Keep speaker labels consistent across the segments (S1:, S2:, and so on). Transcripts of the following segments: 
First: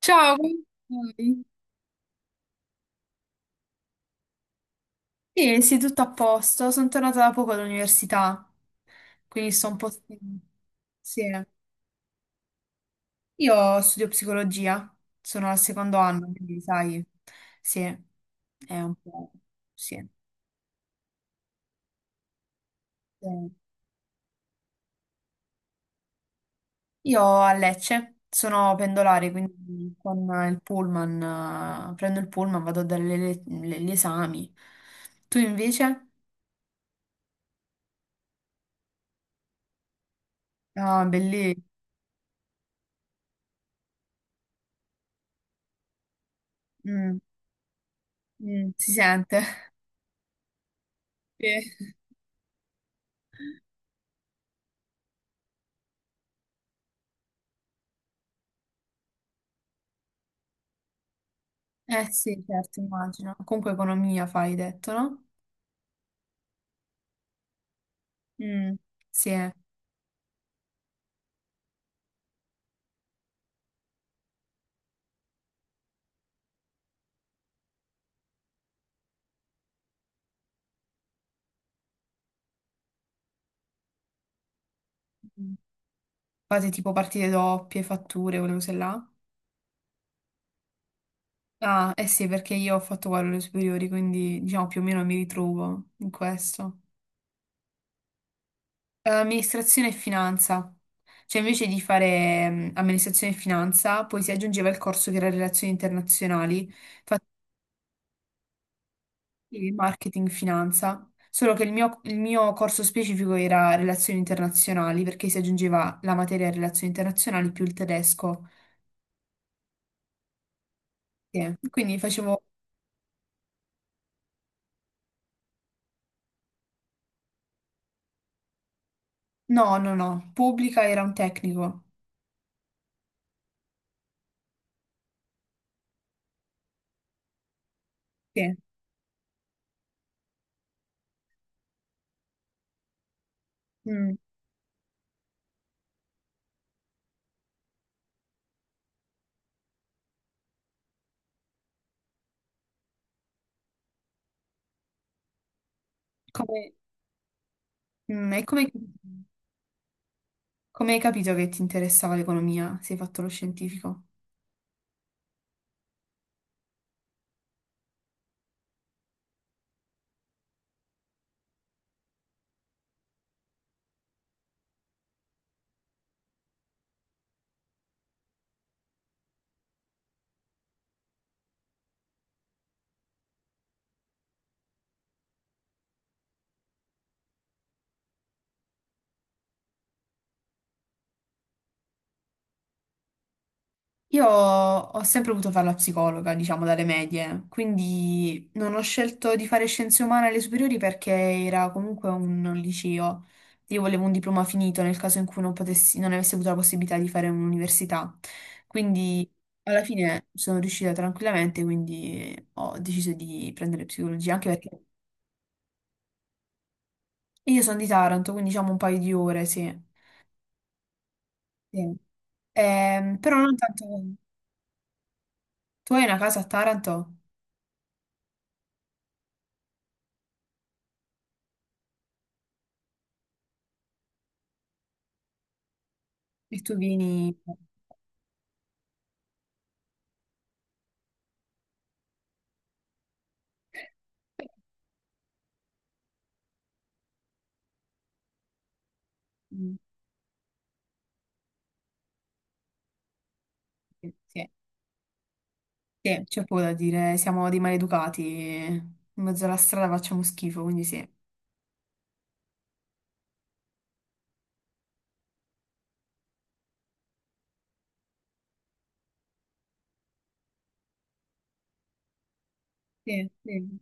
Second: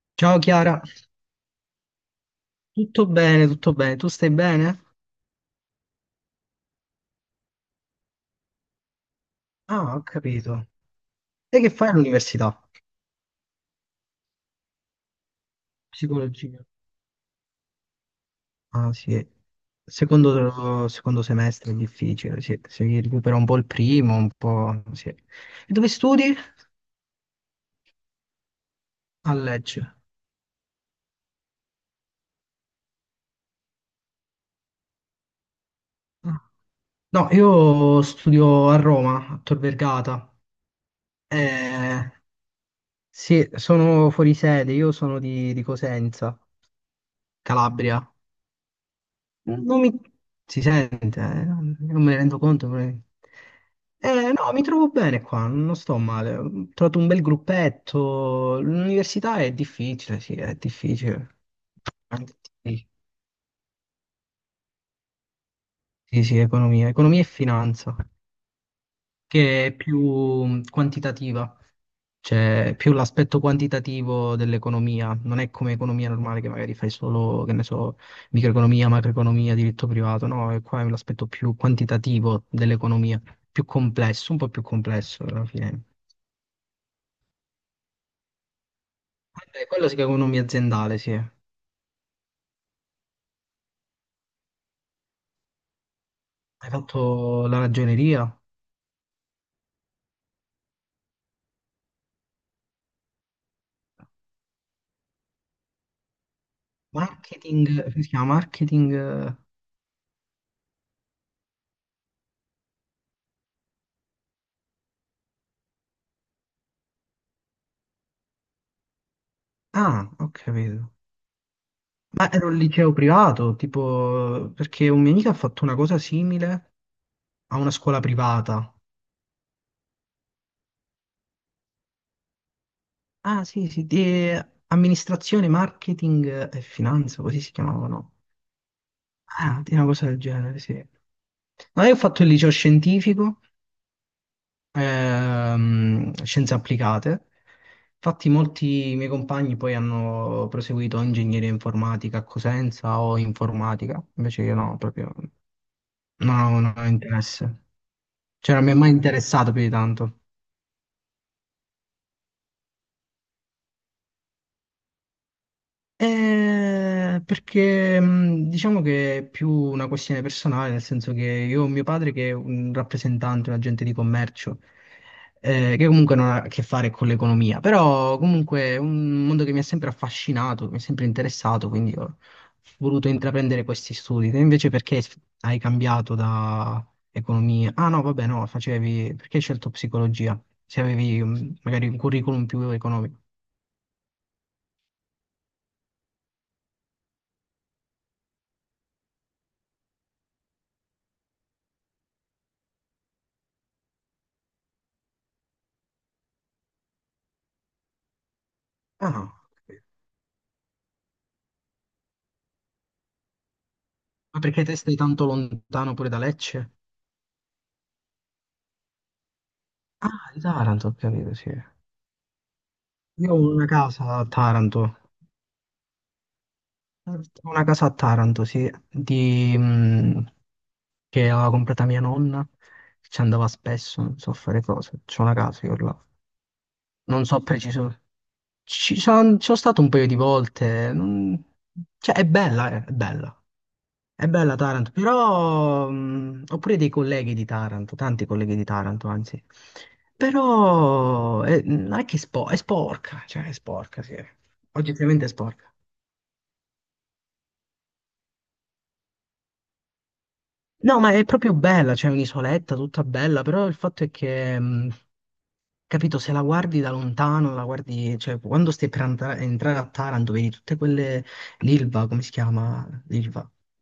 S1: Ciao,
S2: Ciao
S1: come
S2: Chiara,
S1: stai?
S2: tutto bene, tu stai bene?
S1: Sì, sì, tutto a posto. Sono tornata da poco dall'università, quindi sto un
S2: Ah,
S1: po'
S2: ho
S1: stanca.
S2: capito.
S1: Sì.
S2: E che fai all'università?
S1: Io studio psicologia, sono al secondo anno, quindi
S2: Psicologia.
S1: sai, sì, è
S2: Ah,
S1: un
S2: sì.
S1: po'. Sì.
S2: Secondo semestre è difficile, sì. Si recupera un
S1: Eh,
S2: po' il primo, un po', sì. E dove studi?
S1: Io a Lecce sono pendolare,
S2: A Lecce.
S1: quindi con il pullman, prendo il pullman, vado a dare gli esami. Tu invece?
S2: Ah. No, io studio a Roma, a Tor Vergata.
S1: Ah, bellissimo.
S2: Eh, sì, sono fuori sede, io sono di Cosenza,
S1: Mm,
S2: Calabria.
S1: mm, si sente.
S2: Mm, non mi si sente, non me
S1: Sì.
S2: ne rendo conto. Però no, mi trovo bene qua, non sto male. Ho trovato un bel gruppetto. L'università è difficile, sì, è difficile.
S1: Eh
S2: Anzi,
S1: sì, certo,
S2: sì,
S1: immagino. Comunque economia fai, hai detto, no?
S2: sì, sì, economia, economia e finanza,
S1: Mm, sì. Eh.
S2: che è più quantitativa. C'è più l'aspetto quantitativo dell'economia, non è come economia normale che magari fai solo, che ne so, microeconomia, macroeconomia, diritto privato, no, e qua è l'aspetto più quantitativo dell'economia, più complesso, un po' più complesso alla fine.
S1: Fate tipo partite doppie, fatture, quelle cose là.
S2: Vabbè, quello si chiama economia aziendale, sì. Hai
S1: Ah, eh sì, perché io ho fatto quello alle superiori, quindi diciamo più o meno mi ritrovo in questo.
S2: fatto la ragioneria?
S1: Amministrazione e finanza. Cioè invece di fare amministrazione e finanza, poi si aggiungeva il corso che era relazioni internazionali.
S2: Marketing, come si chiama? Marketing...
S1: Sì, marketing, finanza, solo che il mio corso specifico era relazioni internazionali perché si aggiungeva la materia relazioni internazionali più il tedesco.
S2: Ah, ho capito.
S1: Sì. Quindi
S2: Ma
S1: facevo,
S2: era un liceo privato, tipo, perché un mio amico ha fatto una cosa simile a una scuola privata.
S1: no, no, no, pubblica era un tecnico.
S2: Ah, sì, sì, di amministrazione, marketing e finanza, così si chiamavano.
S1: Sì.
S2: Ah, di una cosa del genere, sì. No, io ho fatto il liceo scientifico,
S1: Mm.
S2: scienze applicate. Infatti molti miei compagni poi hanno proseguito ingegneria informatica a Cosenza o informatica, invece io no, proprio
S1: Come,
S2: non ho interesse.
S1: mm, e
S2: Cioè non
S1: come,
S2: mi è mai interessato più di tanto.
S1: come hai capito che ti interessava l'economia? Sei fatto lo scientifico?
S2: Perché diciamo che è più una questione personale, nel senso che io ho mio padre che è un rappresentante, un agente di commercio, che comunque non ha a che fare con l'economia, però comunque è un mondo che mi ha sempre affascinato, mi è sempre interessato, quindi ho voluto intraprendere questi studi. Te invece perché hai cambiato da economia? Ah no, vabbè, no, facevi... perché hai scelto psicologia? Se avevi magari un curriculum più economico.
S1: Io ho sempre voluto fare la psicologa, diciamo, dalle medie, quindi non ho scelto di fare scienze umane alle superiori perché era comunque un liceo. Io volevo un diploma finito nel caso in cui non potessi, non avessi avuto la possibilità di fare un'università. Quindi
S2: Ah,
S1: alla fine sono riuscita tranquillamente, quindi ho deciso di prendere psicologia,
S2: ma
S1: anche
S2: perché
S1: perché
S2: te stai tanto lontano pure da Lecce?
S1: io sono di Taranto, quindi diciamo un paio di ore, sì.
S2: Ah, di Taranto, ho capito, sì. Io
S1: Sì.
S2: ho
S1: Però non
S2: una
S1: tanto.
S2: casa a Taranto, ho
S1: Tu hai una casa a Taranto
S2: una casa a Taranto, sì, che aveva comprata mia nonna, che ci andava spesso, non so fare cose, c'ho una casa io là.
S1: e tu
S2: Non
S1: vieni.
S2: so preciso, ci sono stato un paio di volte, non- cioè è bella, è bella. È bella Taranto, però ho pure dei colleghi di Taranto, tanti colleghi di Taranto, anzi.
S1: Mm.
S2: Però non è che è, spo- è sporca, cioè è sporca,
S1: Sì,
S2: sì.
S1: sì.
S2: Oggettivamente è sporca.
S1: Sì, c'è poco da dire, siamo dei maleducati, in mezzo alla strada facciamo schifo, quindi
S2: No,
S1: sì.
S2: ma è proprio bella, c'è un'isoletta tutta bella, però il fatto è che, capito, se la guardi da lontano, la guardi, cioè quando stai per andare- entrare a Taranto, vedi tutte quelle, l'Ilva, come si chiama?
S1: Sì,
S2: L'Ilva.
S1: sì.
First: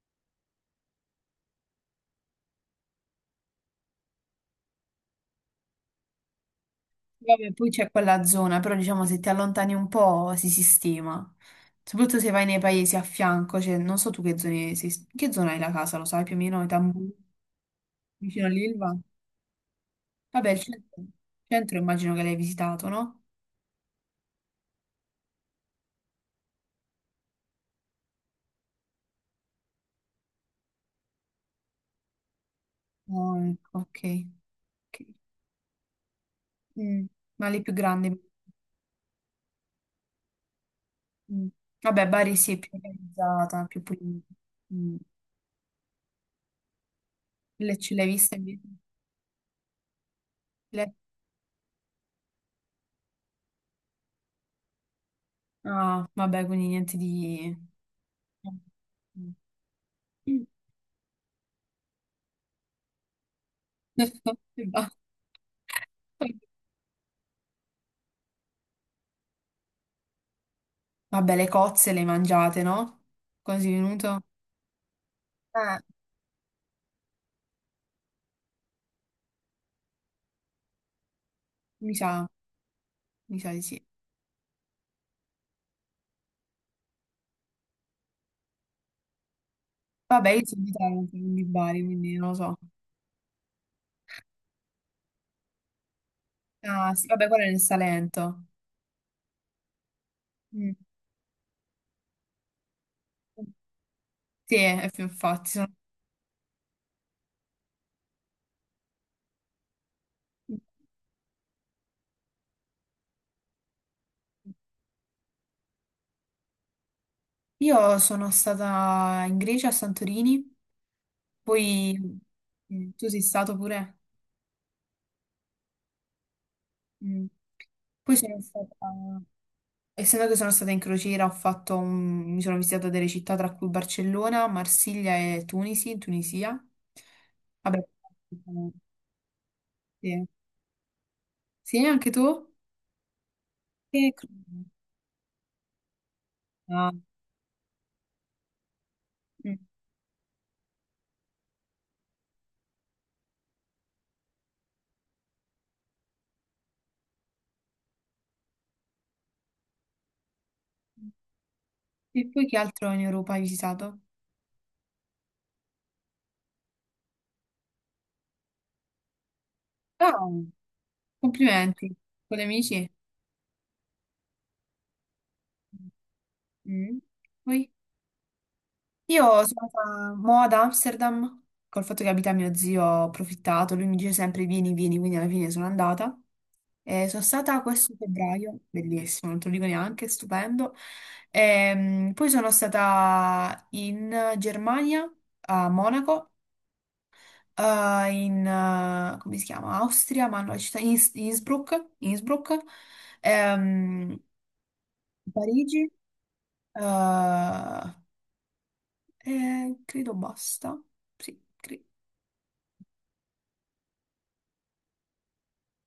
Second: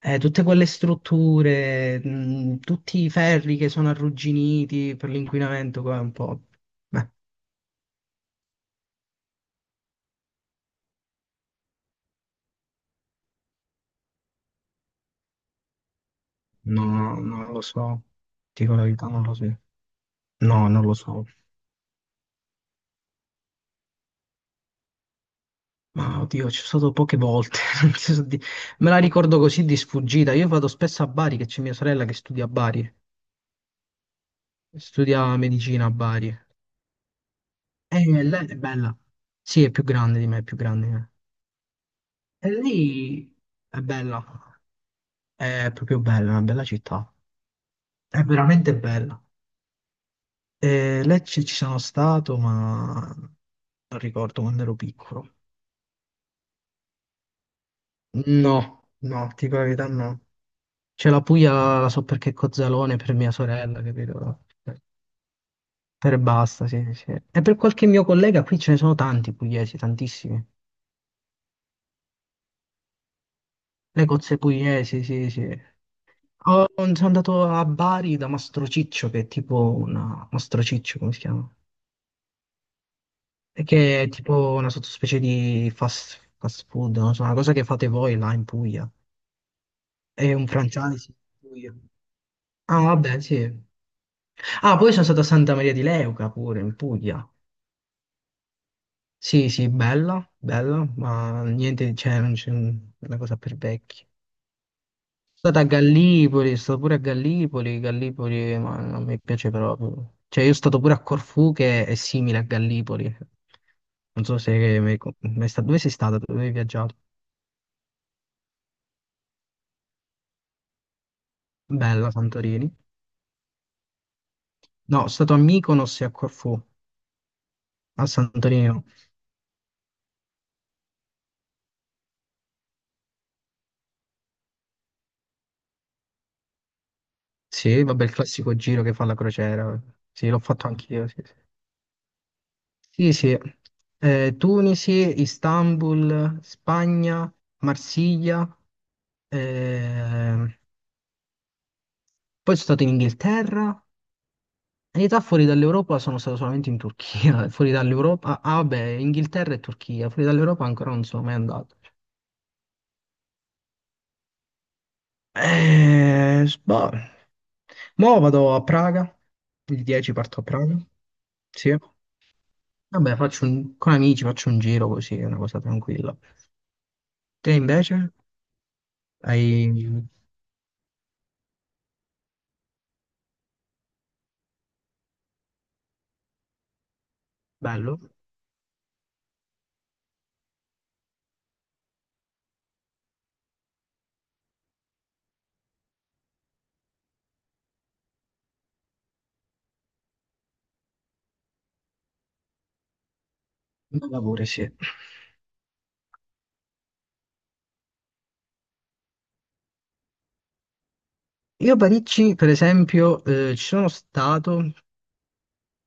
S2: Tutte quelle strutture, tutti i ferri che sono arrugginiti per l'inquinamento, qua è un po'... Beh,
S1: Vabbè, poi c'è quella zona, però diciamo se ti allontani un po' si sistema, soprattutto se vai nei paesi a fianco, cioè non so tu che zone, che zona hai la casa, lo sai più o meno, i
S2: no,
S1: tamburi,
S2: no, non lo so.
S1: vicino
S2: Dico la
S1: all'Ilva?
S2: verità, non lo so.
S1: Vabbè, il
S2: No, non lo
S1: centro,
S2: so.
S1: centro immagino che l'hai visitato, no?
S2: Ma oddio, ci sono stato poche volte. Non ti so di- me la ricordo così di sfuggita. Io vado spesso a Bari, che c'è mia sorella che studia a Bari.
S1: Oh, ecco, ok. Ok.
S2: Studia medicina a Bari.
S1: Mm. Ma le più
S2: E
S1: grandi.
S2: lei è bella. Sì, è più grande di me, è più grande di me.
S1: Mm. Vabbè, Bari
S2: E
S1: sì, è più
S2: lei
S1: organizzata,
S2: è
S1: più
S2: bella.
S1: pulita. Mm.
S2: È proprio bella, è una bella città.
S1: Le ce l'hai
S2: È
S1: viste, invece?
S2: veramente bella.
S1: Le-
S2: Lecce ci sono stato, ma non ricordo quando ero piccolo.
S1: Ah, vabbè, quindi niente di.
S2: No, no,
S1: Mm.
S2: ti dico la verità, no. C'è la Puglia, la so perché è Cozzalone per mia sorella, capito?
S1: E basta.
S2: Per e basta, sì, sì. E per qualche mio collega qui ce ne sono tanti pugliesi, tantissimi.
S1: Vabbè, le cozze le hai mangiate, no? Quasi
S2: Le
S1: venuto?
S2: cozze pugliesi, sì, sì.
S1: Eh,
S2: Ho- sono andato a Bari da Mastrociccio, che è tipo una... Mastrociccio, come si chiama?
S1: mi sa, mi sa di
S2: E
S1: sì.
S2: che è tipo una sottospecie di fast food, non so, una cosa che fate voi là in Puglia.
S1: Vabbè,
S2: È
S1: io
S2: un
S1: sono di
S2: franchise
S1: Taranto, non di
S2: in Puglia.
S1: Bari, quindi non lo so.
S2: Ah, vabbè, sì. Ah, poi sono stato a Santa Maria di Leuca pure, in
S1: Ah, sì,
S2: Puglia.
S1: vabbè, quello è nel Salento.
S2: Sì, sì, bella,
S1: Mm.
S2: bella, ma niente, cioè, non c'è un- una cosa per vecchi.
S1: Sì, è più infatti.
S2: Sono stato a Gallipoli, sono stato pure a Gallipoli, Gallipoli, ma non mi piace proprio. Cioè, io sono stato pure a Corfù che è simile a Gallipoli. Non so se... mi- mi sta- dove sei stato? Dove hai viaggiato?
S1: Io sono stata in Grecia, a Santorini. Poi
S2: Bella, Santorini.
S1: tu sei stato pure?
S2: No, sono stato a Mykonos e a Corfù.
S1: Mm.
S2: A
S1: Poi sono
S2: Santorini
S1: stata,
S2: no.
S1: essendo che sono stata in crociera, ho mi sono visitata delle città tra cui Barcellona, Marsiglia e Tunisi, in Tunisia. Vabbè,
S2: Sì, vabbè, il classico giro che fa la crociera.
S1: sì.
S2: Sì, l'ho fatto anch'io. Sì, sì.
S1: Sì, anche tu?
S2: Sì, sì.
S1: E cro-
S2: Tunisi, Istanbul,
S1: Ah.
S2: Spagna, Marsiglia.
S1: Mm.
S2: ehm, Poi sono stato in Inghilterra. In realtà fuori dall'Europa sono stato solamente in Turchia. Fuori dall'Europa. Ah, ah, vabbè, Inghilterra e Turchia. Fuori dall'Europa ancora non sono mai andato. Cioè
S1: E poi che altro in Europa hai visitato?
S2: Boh. Mo vado a Praga, il 10
S1: Ah,
S2: parto a Praga, sì.
S1: complimenti, con gli amici?
S2: Vabbè, faccio un- con amici faccio un giro così, è una cosa tranquilla.
S1: Mm.
S2: Te
S1: Poi?
S2: invece?
S1: Io sono
S2: Hai...
S1: stata mo ad Amsterdam, col fatto che abita mio zio, ho approfittato, lui mi dice sempre vieni, vieni, quindi alla fine sono andata. E sono stata questo
S2: bello?
S1: febbraio, bellissimo, non te lo dico neanche, stupendo. Poi sono stata in Germania, a Monaco, in, come si chiama? Austria, ma no, la città Innsbruck, Innsbruck, ehm,
S2: Bella pure, sì.
S1: Parigi, eh, e credo basta. Sì,
S2: Io a
S1: cre-
S2: Parigi, per esempio, ci sono stato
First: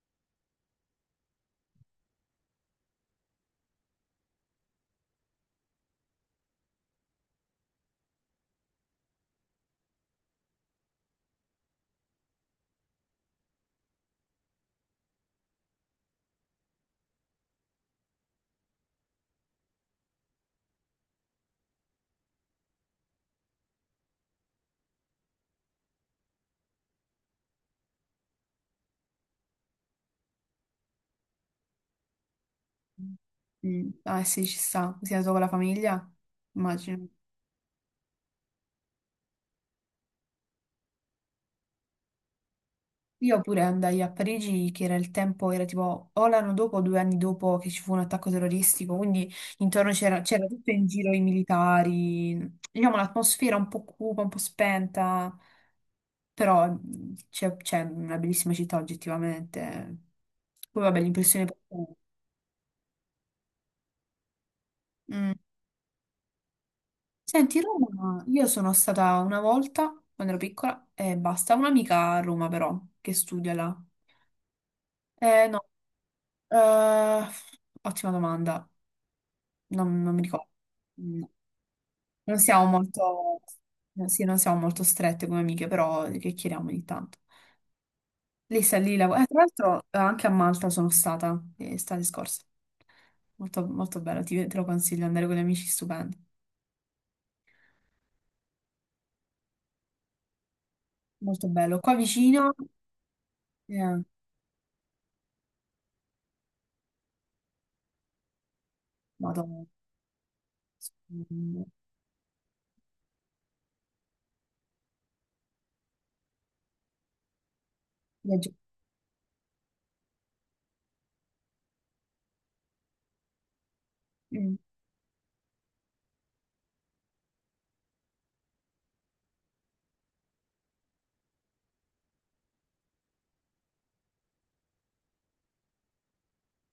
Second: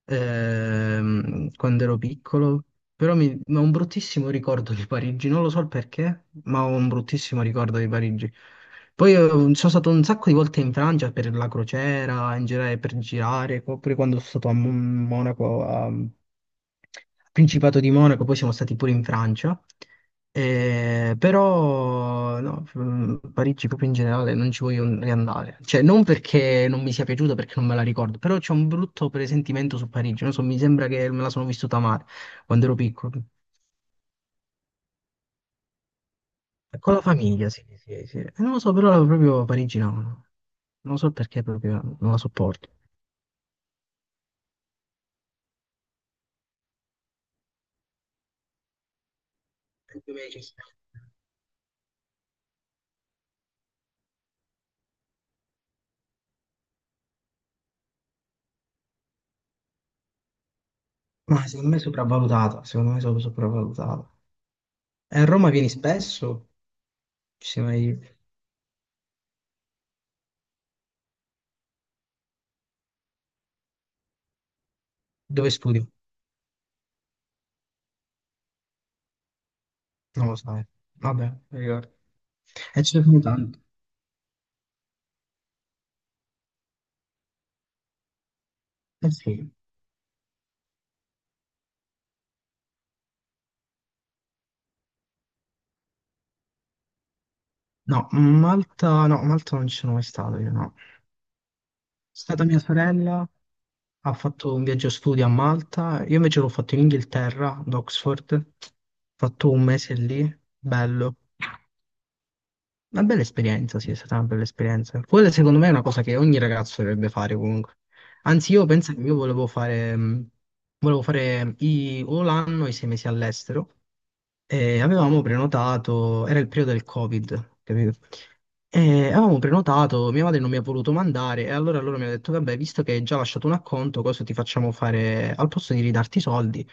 S2: quando ero piccolo, però mi... ho un bruttissimo ricordo di Parigi, non lo so il perché, ma ho un bruttissimo ricordo di Parigi. Poi sono stato un sacco di volte in Francia per la crociera, in generale per girare, oppure quando sono stato a Mon- Monaco, a, Principato di Monaco, poi siamo stati pure in Francia. Però no, Parigi proprio in generale non ci voglio riandare, cioè non perché non mi sia piaciuta, perché non me la ricordo, però c'è un brutto presentimento su Parigi, non so, mi sembra che me la sono vissuta male quando ero piccolo.
S1: Mm. Ah sì, ci sta, sei andato con la famiglia?
S2: Con la
S1: Immagino.
S2: famiglia, sì, sì, sì. E non lo so, però proprio parigina no. No. Non lo so perché proprio non la sopporto.
S1: Io pure andai a Parigi, che era il tempo, era tipo o l'anno dopo o 2 anni dopo che ci fu un attacco terroristico, quindi intorno
S2: E tu
S1: c'era
S2: invece
S1: c'era
S2: sì.
S1: tutto in giro i militari, diciamo l'atmosfera un po' cupa, un po' spenta, però c'è una bellissima città oggettivamente. Poi vabbè,
S2: Ma
S1: l'impressione.
S2: secondo me è sopravvalutata, secondo me è sopravvalutata. E a
S1: Mm.
S2: Roma vieni spesso? Ci
S1: Senti,
S2: sei mai...
S1: Roma, io sono stata una volta quando ero piccola e basta, un'amica a Roma però, che studia là. Eh
S2: dove
S1: no,
S2: studi?
S1: eh, ottima domanda, non mi
S2: Non lo
S1: ricordo.
S2: sai.
S1: Mm.
S2: Vabbè, mi ricordo.
S1: Non siamo
S2: E ci sono
S1: molto,
S2: tanto.
S1: no, sì, non siamo molto strette come amiche, però che chiediamo ogni tanto. Lei sta lì,
S2: Eh
S1: tra
S2: sì.
S1: l'altro anche a Malta sono stata, estate scorsa, molto, molto bello, te lo consiglio, andare con gli amici, stupendo,
S2: No, Malta, no, Malta non ci sono mai stato io, no. È
S1: molto bello. Qua
S2: stata
S1: vicino,
S2: mia sorella,
S1: eh,
S2: ha fatto un viaggio studio a Malta, io invece l'ho fatto in Inghilterra, ad Oxford, ho fatto un
S1: vado,
S2: mese lì, bello.
S1: mm,
S2: Una bella esperienza, sì, è stata una bella esperienza. Quella secondo me è una cosa che ogni ragazzo dovrebbe fare comunque.
S1: viaggio.
S2: Anzi, io penso che io volevo fare i- o l'anno o i 6 mesi all'estero,
S1: Mm.
S2: e avevamo prenotato, era il periodo del Covid, capito? E avevamo prenotato, mia madre non mi ha voluto mandare e allora loro mi hanno detto, vabbè, visto che hai già lasciato un acconto, cosa ti facciamo fare? Al posto di ridarti i soldi,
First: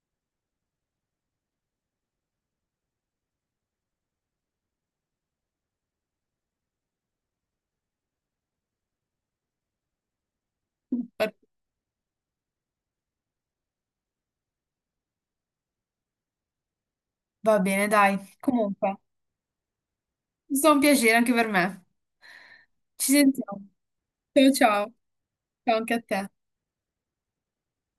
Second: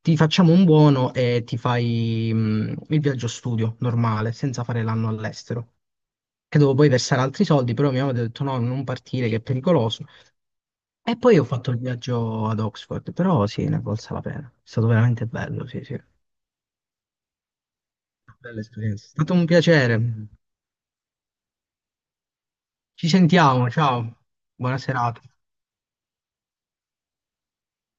S2: ti facciamo un buono e ti fai il viaggio studio normale, senza fare l'anno all'estero. Che dovevo poi versare altri soldi, però mia madre ha detto no, non partire, che è pericoloso. E
S1: Va
S2: poi ho fatto il viaggio ad Oxford, però sì, ne è valsa la pena. È stato veramente bello, sì, sì.
S1: va bene, dai.
S2: Bella
S1: Comunque,
S2: esperienza. È stato un piacere.
S1: è stato un piacere anche per me.
S2: Ci
S1: Ci sentiamo.
S2: sentiamo, ciao.
S1: Ciao,
S2: Buona
S1: ciao.
S2: serata.
S1: Ciao anche a te.